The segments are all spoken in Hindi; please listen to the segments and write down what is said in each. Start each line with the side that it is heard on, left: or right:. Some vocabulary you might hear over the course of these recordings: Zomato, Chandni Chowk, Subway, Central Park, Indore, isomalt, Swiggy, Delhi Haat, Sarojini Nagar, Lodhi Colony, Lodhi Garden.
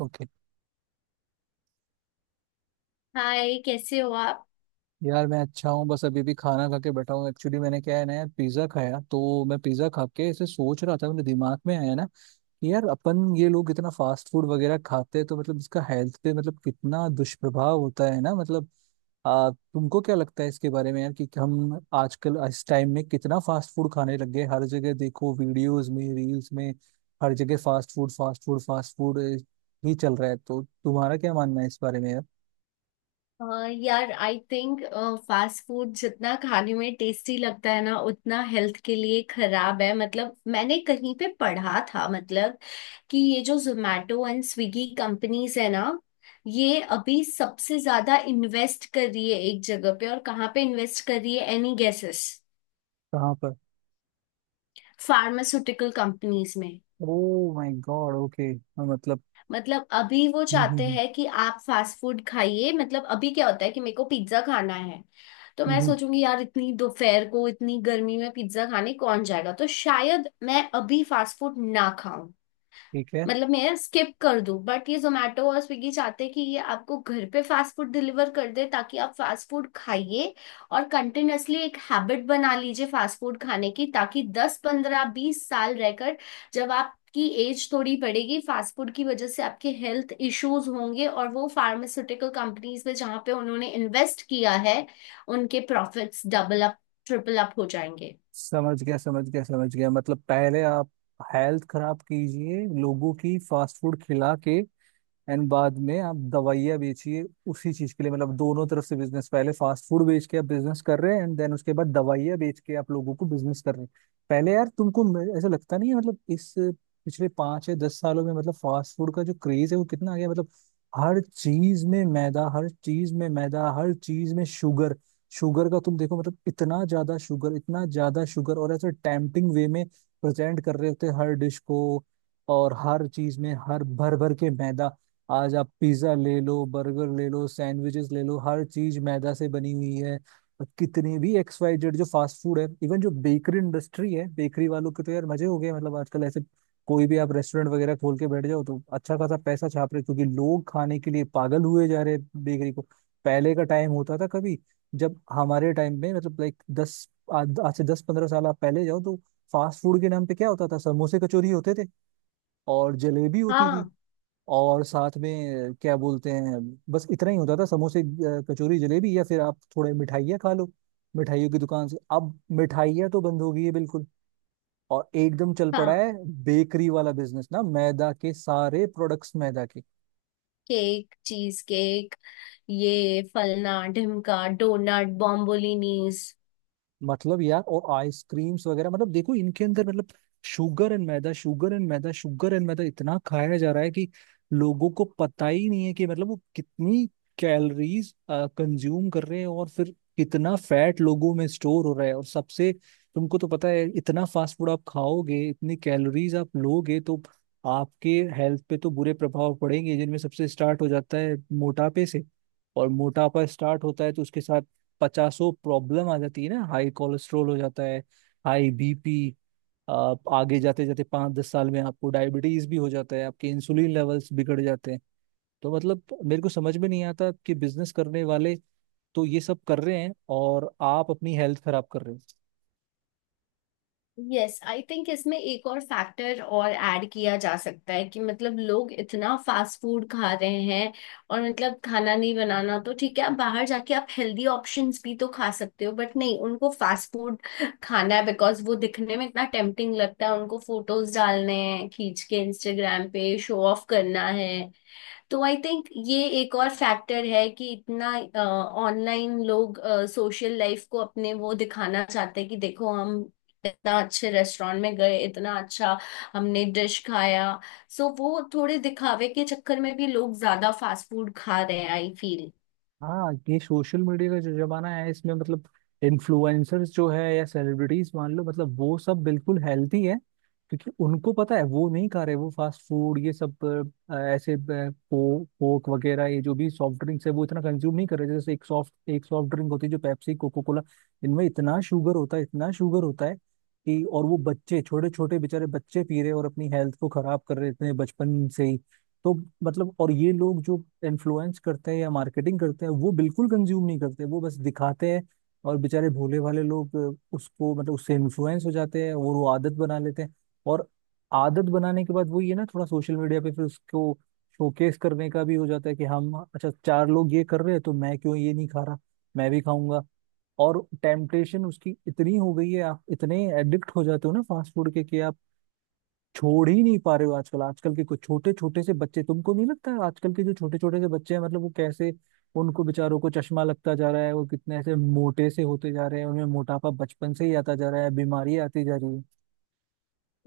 right: ओके।
left: हाय, कैसे हो आप?
right: यार मैं अच्छा हूँ, बस अभी भी खाना खा के बैठा हूँ एक्चुअली। मैंने क्या है ना यार पिज्ज़ा खाया, तो मैं पिज़्ज़ा खा के ऐसे सोच रहा था। मेरे दिमाग में आया ना कि यार अपन ये लोग इतना फास्ट फूड वगैरह खाते हैं तो मतलब इसका हेल्थ पे मतलब कितना दुष्प्रभाव होता है ना, मतलब तुमको क्या लगता है इसके बारे में यार, कि हम आजकल इस टाइम में कितना फास्ट फूड खाने लग गए? हर जगह देखो, वीडियोस में, रील्स में, हर जगह fast food fast food fast food ही चल रहा है। तो तुम्हारा क्या मानना है इस बारे में यार?
left: अ, यार, आई थिंक फास्ट फूड जितना खाने में टेस्टी लगता है ना उतना हेल्थ के लिए खराब है। मतलब मैंने कहीं पे पढ़ा था मतलब कि ये जो जोमेटो एंड स्विगी कंपनीज है ना, ये अभी सबसे ज्यादा इन्वेस्ट कर रही है एक जगह पे। और कहाँ पे इन्वेस्ट कर रही है? Any guesses?
right: कहाँ पर?
left: फार्मास्यूटिकल कंपनीज में।
right: Oh my god. ओके। मतलब।
left: मतलब अभी वो
right: हम्म, हम्म,
left: चाहते
right: हम्म,
left: हैं कि आप फास्ट फूड खाइए। मतलब अभी क्या होता है कि मेरे को पिज्जा खाना है, तो मैं
right: हम्म।
left: सोचूंगी यार इतनी दोपहर को इतनी गर्मी में पिज्जा खाने कौन जाएगा, तो शायद मैं अभी फास्ट फूड ना खाऊं।
right: ठीक है।
left: मतलब मैं स्किप कर दूं। बट ये जोमेटो और स्विगी चाहते हैं कि ये आपको घर पे फास्ट फूड डिलीवर कर दे ताकि आप फास्ट फूड खाइए और कंटिन्यूअसली एक हैबिट बना लीजिए फास्ट फूड खाने की। ताकि 10 15 20 साल रहकर जब आपकी एज थोड़ी बढ़ेगी, फास्ट फूड की वजह से आपके हेल्थ इश्यूज होंगे और वो फार्मास्यूटिकल कंपनीज में जहाँ पे उन्होंने इन्वेस्ट किया है उनके profits double up triple up हो जाएंगे।
right: समझ गया, समझ गया, समझ गया। मतलब पहले आप हेल्थ खराब कीजिए लोगों की फास्ट फूड खिला के, एंड बाद में आप दवाइयाँ बेचिए उसी चीज के लिए। मतलब दोनों तरफ से बिजनेस। पहले फास्ट फूड बेच के आप बिजनेस कर रहे हैं, एंड देन उसके बाद दवाइयाँ बेच के आप लोगों को बिजनेस कर रहे हैं। पहले यार तुमको ऐसा लगता नहीं है मतलब इस पिछले 5 या 10 सालों में मतलब फास्ट फूड का जो क्रेज है वो कितना आ गया? मतलब हर चीज में मैदा, हर चीज में मैदा, हर चीज में शुगर। शुगर का तुम देखो, मतलब इतना ज्यादा शुगर, इतना ज्यादा शुगर, और ऐसे टेम्पटिंग वे में प्रेजेंट कर रहे होते हैं हर डिश को। और हर चीज में हर भर भर के मैदा। आज आप पिज्जा ले लो, बर्गर ले लो, सैंडविचेस ले लो, हर चीज मैदा से बनी हुई है। और कितने भी एक्स वाई जेड जो फास्ट फूड है, इवन जो बेकरी इंडस्ट्री है, बेकरी वालों के तो यार मजे हो गए। मतलब आजकल ऐसे कोई भी आप रेस्टोरेंट वगैरह खोल के बैठ जाओ तो अच्छा खासा पैसा छाप रहे, क्योंकि लोग खाने के लिए पागल हुए जा रहे हैं बेकरी को। पहले का टाइम होता था कभी, जब हमारे टाइम में मतलब लाइक 10, आज आज से 10 15 साल आप पहले जाओ तो फास्ट फूड के नाम पे क्या होता था? समोसे कचौरी होते थे, और जलेबी होती थी,
left: हाँ।
right: और साथ में क्या बोलते हैं, बस इतना ही होता था। समोसे, कचौरी, जलेबी, या फिर आप थोड़े मिठाइयाँ खा लो मिठाइयों की दुकान से। अब मिठाइयाँ तो बंद हो गई है बिल्कुल, और एकदम चल पड़ा
left: हाँ।
right: है बेकरी वाला बिजनेस, ना मैदा के सारे प्रोडक्ट्स, मैदा के।
left: केक, चीज केक, ये फलना ढिमका डोनट बॉम्बोलिनीज।
right: मतलब यार, और आइसक्रीम्स वगैरह, मतलब देखो इनके अंदर मतलब शुगर एंड मैदा, शुगर एंड मैदा, शुगर एंड मैदा इतना खाया जा रहा है कि लोगों को पता ही नहीं है कि मतलब वो कितनी कैलोरीज कंज्यूम कर रहे हैं, और फिर कितना फैट लोगों में स्टोर हो रहा है। और सबसे, तुमको तो पता है, इतना फास्ट फूड आप खाओगे, इतनी कैलोरीज आप लोगे, तो आपके हेल्थ पे तो बुरे प्रभाव पड़ेंगे, जिनमें सबसे स्टार्ट हो जाता है मोटापे से। और मोटापा स्टार्ट होता है तो उसके साथ पचासों प्रॉब्लम आ जाती है ना, हाई कोलेस्ट्रोल हो जाता है, हाई बीपी, आप आगे जाते जाते 5 10 साल में आपको डायबिटीज भी हो जाता है, आपके इंसुलिन लेवल्स बिगड़ जाते हैं। तो मतलब मेरे को समझ में नहीं आता कि बिजनेस करने वाले तो ये सब कर रहे हैं, और आप अपनी हेल्थ खराब कर रहे हो।
left: यस, आई थिंक इसमें एक और फैक्टर और ऐड किया जा सकता है कि मतलब लोग इतना फास्ट फूड खा रहे हैं। और मतलब खाना नहीं बनाना तो ठीक है, आप बाहर जाके आप हेल्दी ऑप्शंस भी तो खा सकते हो। बट नहीं, उनको फास्ट फूड खाना है बिकॉज वो दिखने में इतना टेम्पटिंग लगता है। उनको फोटोज डालने हैं खींच के, इंस्टाग्राम पे शो ऑफ करना है। तो आई थिंक ये एक और फैक्टर है कि इतना ऑनलाइन लोग सोशल लाइफ को अपने वो दिखाना चाहते हैं कि देखो हम इतना अच्छे रेस्टोरेंट में गए, इतना अच्छा हमने डिश खाया। सो वो थोड़े दिखावे के चक्कर में भी लोग ज्यादा फास्ट फूड खा रहे हैं, आई फील।
right: हाँ, ये सोशल मीडिया का जो जमाना है इसमें मतलब इन्फ्लुएंसर्स जो है, या सेलिब्रिटीज, मान लो मतलब वो सब बिल्कुल हेल्थी है, क्योंकि उनको पता है वो नहीं खा रहे वो फास्ट फूड ये सब, ऐसे कोक कोक वगैरह, ये जो भी सॉफ्ट ड्रिंक्स है वो इतना कंज्यूम नहीं कर रहे। जैसे एक सॉफ्ट ड्रिंक होती है जो पेप्सी कोको कोला, इनमें इतना शुगर होता है, इतना शुगर होता है, कि और वो बच्चे, छोटे छोटे बेचारे बच्चे पी रहे हैं और अपनी हेल्थ को खराब कर रहे हैं इतने बचपन से ही। तो मतलब, और ये लोग जो इन्फ्लुएंस करते हैं या मार्केटिंग करते हैं वो बिल्कुल कंज्यूम नहीं करते, वो बस दिखाते हैं। और बेचारे भोले भाले लोग उसको मतलब उससे इन्फ्लुएंस हो जाते हैं और वो आदत बना लेते हैं। और आदत बनाने के बाद वो, ये ना थोड़ा सोशल मीडिया पे फिर उसको शोकेस करने का भी हो जाता है कि हम, अच्छा चार लोग ये कर रहे हैं तो मैं क्यों ये नहीं खा रहा, मैं भी खाऊंगा। और टेम्पटेशन उसकी इतनी हो गई है, आप इतने एडिक्ट हो जाते हो ना फास्ट फूड के, कि आप छोड़ ही नहीं पा रहे हो। आजकल, आजकल के कुछ छोटे छोटे से बच्चे, तुमको नहीं लगता है आजकल के जो छोटे छोटे से बच्चे हैं, मतलब वो कैसे, उनको बेचारों को चश्मा लगता जा रहा है, वो कितने ऐसे मोटे से होते जा रहे हैं, उनमें मोटापा बचपन से ही आता जा रहा है, बीमारी आती जा रही है।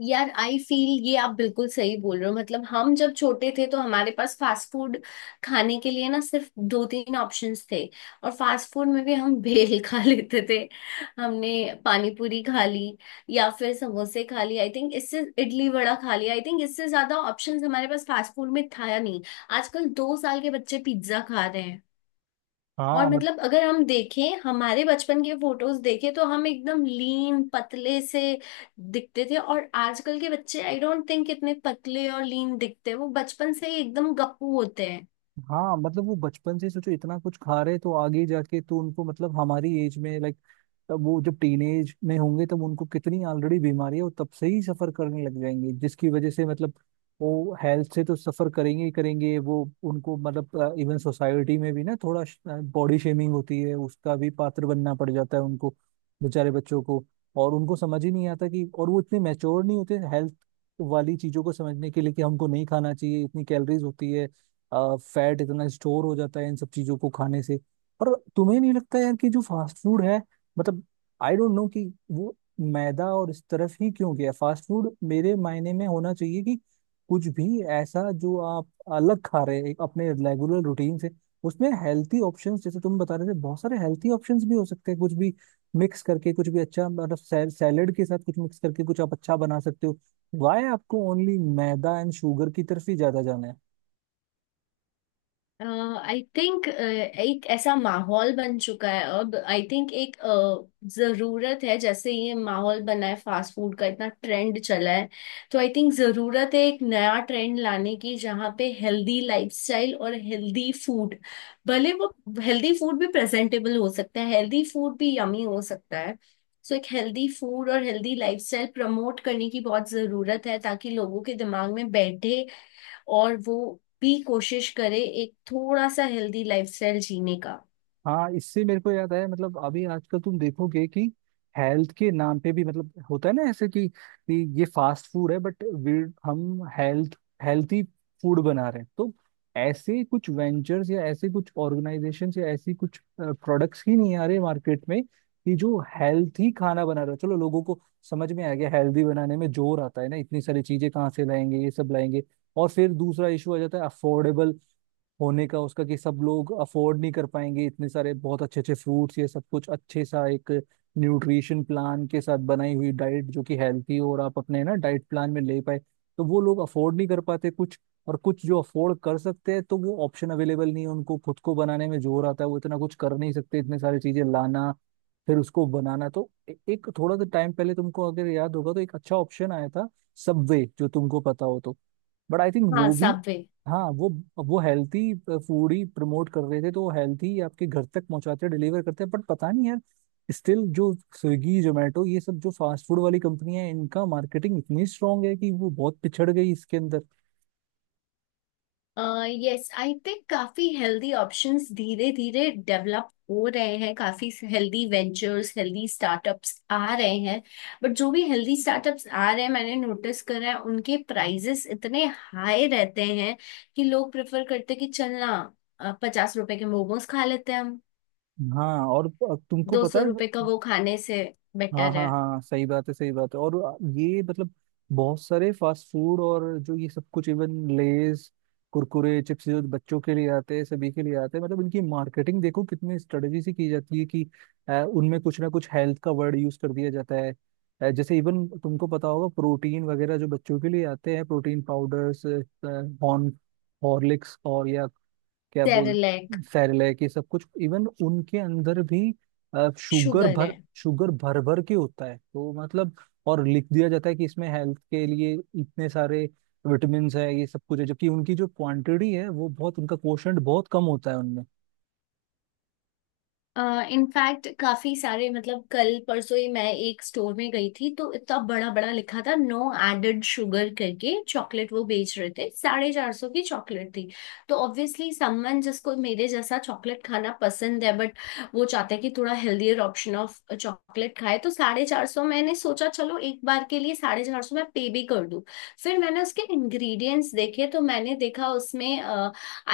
left: यार, आई फील ये आप बिल्कुल सही बोल रहे हो। मतलब हम जब छोटे थे तो हमारे पास फास्ट फूड खाने के लिए ना सिर्फ दो तीन ऑप्शंस थे। और फास्ट फूड में भी हम भेल खा लेते थे, हमने पानी पूरी खा ली, या फिर समोसे खा लिए आई थिंक। इससे, इडली वड़ा खा लिया आई थिंक। इससे ज्यादा ऑप्शंस हमारे पास फास्ट फूड में था या नहीं। आजकल 2 साल के बच्चे पिज्जा खा रहे हैं। और
right: हाँ,
left: मतलब अगर हम देखें हमारे बचपन के फोटोज देखें तो हम एकदम लीन पतले से दिखते थे, और आजकल के बच्चे आई डोंट थिंक इतने पतले और लीन दिखते हैं। वो बचपन से ही एकदम गप्पू होते हैं।
right: हाँ। मतलब वो बचपन से सोचो इतना कुछ खा रहे तो आगे जाके तो उनको मतलब हमारी एज में, लाइक तब वो जब टीनेज में होंगे, तब उनको कितनी ऑलरेडी बीमारी है वो तब से ही सफर करने लग जाएंगे, जिसकी वजह से मतलब वो हेल्थ से तो सफर करेंगे ही करेंगे। वो उनको मतलब इवन सोसाइटी में भी ना थोड़ा बॉडी शेमिंग होती है, उसका भी पात्र बनना पड़ जाता है उनको, बेचारे बच्चों को। और उनको समझ ही नहीं आता कि, और वो इतने मैच्योर नहीं होते हेल्थ वाली चीजों को समझने के लिए, कि हमको नहीं खाना चाहिए, इतनी कैलोरीज होती है, फैट इतना स्टोर हो जाता है इन सब चीजों को खाने से। पर तुम्हें नहीं लगता यार कि जो फास्ट फूड है, मतलब आई डोंट नो कि वो मैदा और इस तरफ ही क्यों गया? फास्ट फूड मेरे मायने में होना चाहिए कि कुछ भी ऐसा जो आप अलग खा रहे हैं एक अपने रेगुलर रूटीन से, उसमें हेल्थी ऑप्शंस, जैसे तुम बता रहे थे बहुत सारे हेल्थी ऑप्शंस भी हो सकते हैं, कुछ भी मिक्स करके कुछ भी अच्छा, मतलब सैलेड के साथ कुछ मिक्स करके कुछ आप अच्छा बना सकते हो। वाई आपको ओनली मैदा एंड शुगर की तरफ ही ज्यादा जाना है?
left: आई थिंक एक ऐसा माहौल बन चुका है अब। आई थिंक एक जरूरत है। जैसे ये माहौल बना है फास्ट फूड का, इतना ट्रेंड चला है, तो आई थिंक जरूरत है एक नया ट्रेंड लाने की जहाँ पे हेल्दी लाइफस्टाइल और हेल्दी फूड, भले वो हेल्दी फूड भी प्रेजेंटेबल हो सकता है, हेल्दी फूड भी यमी हो सकता है। सो एक हेल्दी फूड और हेल्दी लाइफस्टाइल प्रमोट करने की बहुत जरूरत है ताकि लोगों के दिमाग में बैठे और वो भी कोशिश करे एक थोड़ा सा हेल्दी लाइफस्टाइल जीने का।
right: हाँ, इससे मेरे को याद आया, मतलब अभी आजकल तुम देखोगे कि हेल्थ के नाम पे भी मतलब होता है ना ऐसे कि ये फास्ट फूड है, बट हम हेल्थी फूड बना रहे हैं। तो ऐसे कुछ वेंचर्स, या ऐसे कुछ ऑर्गेनाइजेशंस, या ऐसी कुछ प्रोडक्ट्स ही नहीं आ रहे मार्केट में, कि जो हेल्थी खाना बना रहा है, चलो लोगों को समझ में आ गया। हेल्दी बनाने में जोर आता है ना, इतनी सारी चीजें कहाँ से लाएंगे, ये सब लाएंगे। और फिर दूसरा इशू आ जाता है अफोर्डेबल होने का उसका, कि सब लोग अफोर्ड नहीं कर पाएंगे इतने सारे बहुत अच्छे अच्छे फ्रूट्स, ये सब कुछ अच्छे सा एक न्यूट्रिशन प्लान के साथ बनाई हुई डाइट जो कि हेल्थी हो और आप अपने ना डाइट प्लान में ले पाए। तो वो लोग अफोर्ड नहीं कर पाते कुछ, और कुछ जो अफोर्ड कर सकते हैं, तो वो ऑप्शन अवेलेबल नहीं है, उनको खुद को बनाने में जोर आता है, वो इतना कुछ कर नहीं सकते, इतने सारी चीजें लाना, फिर उसको बनाना। तो एक थोड़ा सा टाइम पहले, तुमको अगर याद होगा तो एक अच्छा ऑप्शन आया था, सबवे, जो तुमको पता हो तो, बट आई थिंक
left: हाँ,
right: वो भी,
left: सबवे।
right: हाँ वो हेल्थी फूड ही प्रमोट कर रहे थे। तो वो हेल्थी आपके घर तक पहुंचाते हैं, डिलीवर करते हैं, बट पता नहीं यार, स्टिल जो स्विगी जोमेटो ये सब जो फास्ट फूड वाली कंपनियां हैं, इनका मार्केटिंग इतनी स्ट्रांग है कि वो बहुत पिछड़ गई इसके अंदर।
left: यस, आई थिंक काफी हेल्दी ऑप्शंस धीरे धीरे डेवलप हो रहे हैं, काफी हेल्दी वेंचर्स हेल्दी स्टार्टअप्स आ रहे हैं। बट जो भी हेल्दी स्टार्टअप्स आ रहे हैं मैंने नोटिस करा है उनके प्राइजेस इतने हाई रहते हैं कि लोग प्रेफर करते हैं कि चलना ₹50 के मोमोज खा लेते हैं हम,
right: हाँ, और तुमको
left: दो
right: पता
left: सौ
right: है,
left: रुपए का वो खाने से
right: हाँ
left: बेटर
right: हाँ
left: है।
right: हाँ, सही बात है, सही बात है। और ये मतलब बहुत सारे फास्ट फूड और जो ये सब कुछ, इवन लेज, कुरकुरे, चिप्स जो बच्चों के लिए आते हैं, सभी के लिए आते हैं, मतलब इनकी मार्केटिंग देखो कितने स्ट्रेटजी से की जाती है, कि उनमें कुछ ना कुछ हेल्थ का वर्ड यूज कर दिया जाता है। जैसे इवन तुमको पता होगा प्रोटीन वगैरह जो बच्चों के लिए आते हैं, प्रोटीन पाउडर्स, हॉर्न हॉर्लिक्स और, या क्या बोल,
left: सेरेलैक।
right: सेरेलैक, ये सब कुछ, इवन उनके अंदर भी शुगर
left: शुगर
right: भर,
left: है।
right: शुगर भर भर के होता है तो मतलब। और लिख दिया जाता है कि इसमें हेल्थ के लिए इतने सारे विटामिन है, ये सब कुछ है, जबकि उनकी जो क्वांटिटी है वो बहुत, उनका कोशंट बहुत कम होता है उनमें।
left: इनफैक्ट काफी सारे, मतलब कल परसों ही मैं एक स्टोर में गई थी तो इतना बड़ा बड़ा लिखा था नो एडेड शुगर करके, चॉकलेट वो बेच रहे थे, 450 की चॉकलेट थी। तो ऑब्वियसली समवन जिसको मेरे जैसा चॉकलेट खाना पसंद है बट वो चाहता है कि थोड़ा हेल्दियर ऑप्शन ऑफ चॉकलेट खाए, तो 450 मैंने सोचा चलो एक बार के लिए 450 मैं पे भी कर दूं। फिर मैंने उसके इंग्रेडिएंट्स देखे तो मैंने देखा उसमें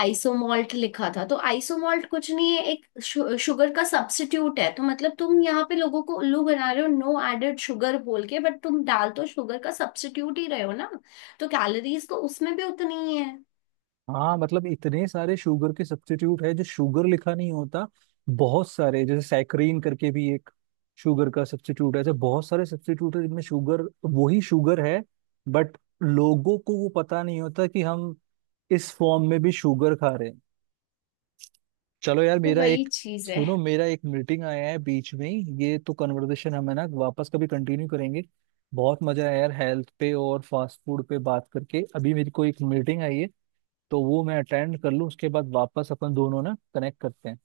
left: आइसोमॉल्ट लिखा था। तो आइसोमॉल्ट कुछ नहीं है, एक शुगर का सब्स्टिट्यूट है। तो मतलब तुम यहाँ पे लोगों को उल्लू बना रहे हो नो एडेड शुगर बोल के, बट तुम डाल तो शुगर का सब्स्टिट्यूट ही रहे हो ना। तो कैलोरीज तो उसमें भी उतनी ही है।
right: हाँ, मतलब इतने सारे शुगर के सब्स्टिट्यूट है जो शुगर लिखा नहीं होता। बहुत सारे, जैसे सैकरीन करके भी एक शुगर का सब्स्टिट्यूट है, ऐसे बहुत सारे सब्स्टिट्यूट है जिनमें शुगर वही शुगर है। बट लोगों को वो पता नहीं होता कि हम इस फॉर्म में भी शुगर खा रहे हैं। चलो यार
left: तो
right: मेरा
left: वही
right: एक
left: चीज है।
right: सुनो, मेरा एक मीटिंग आया है बीच में ही। ये तो कन्वर्सेशन हम है ना वापस कभी कंटिन्यू करेंगे, बहुत मजा आया यार हेल्थ पे और फास्ट फूड पे बात करके। अभी मेरी को एक मीटिंग आई है, तो वो मैं अटेंड कर लूँ उसके बाद वापस अपन दोनों ना कनेक्ट करते हैं।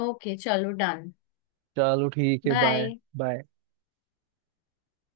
left: ओके, चलो डन।
right: चलो ठीक है, बाय।
left: बाय।
right: बाय।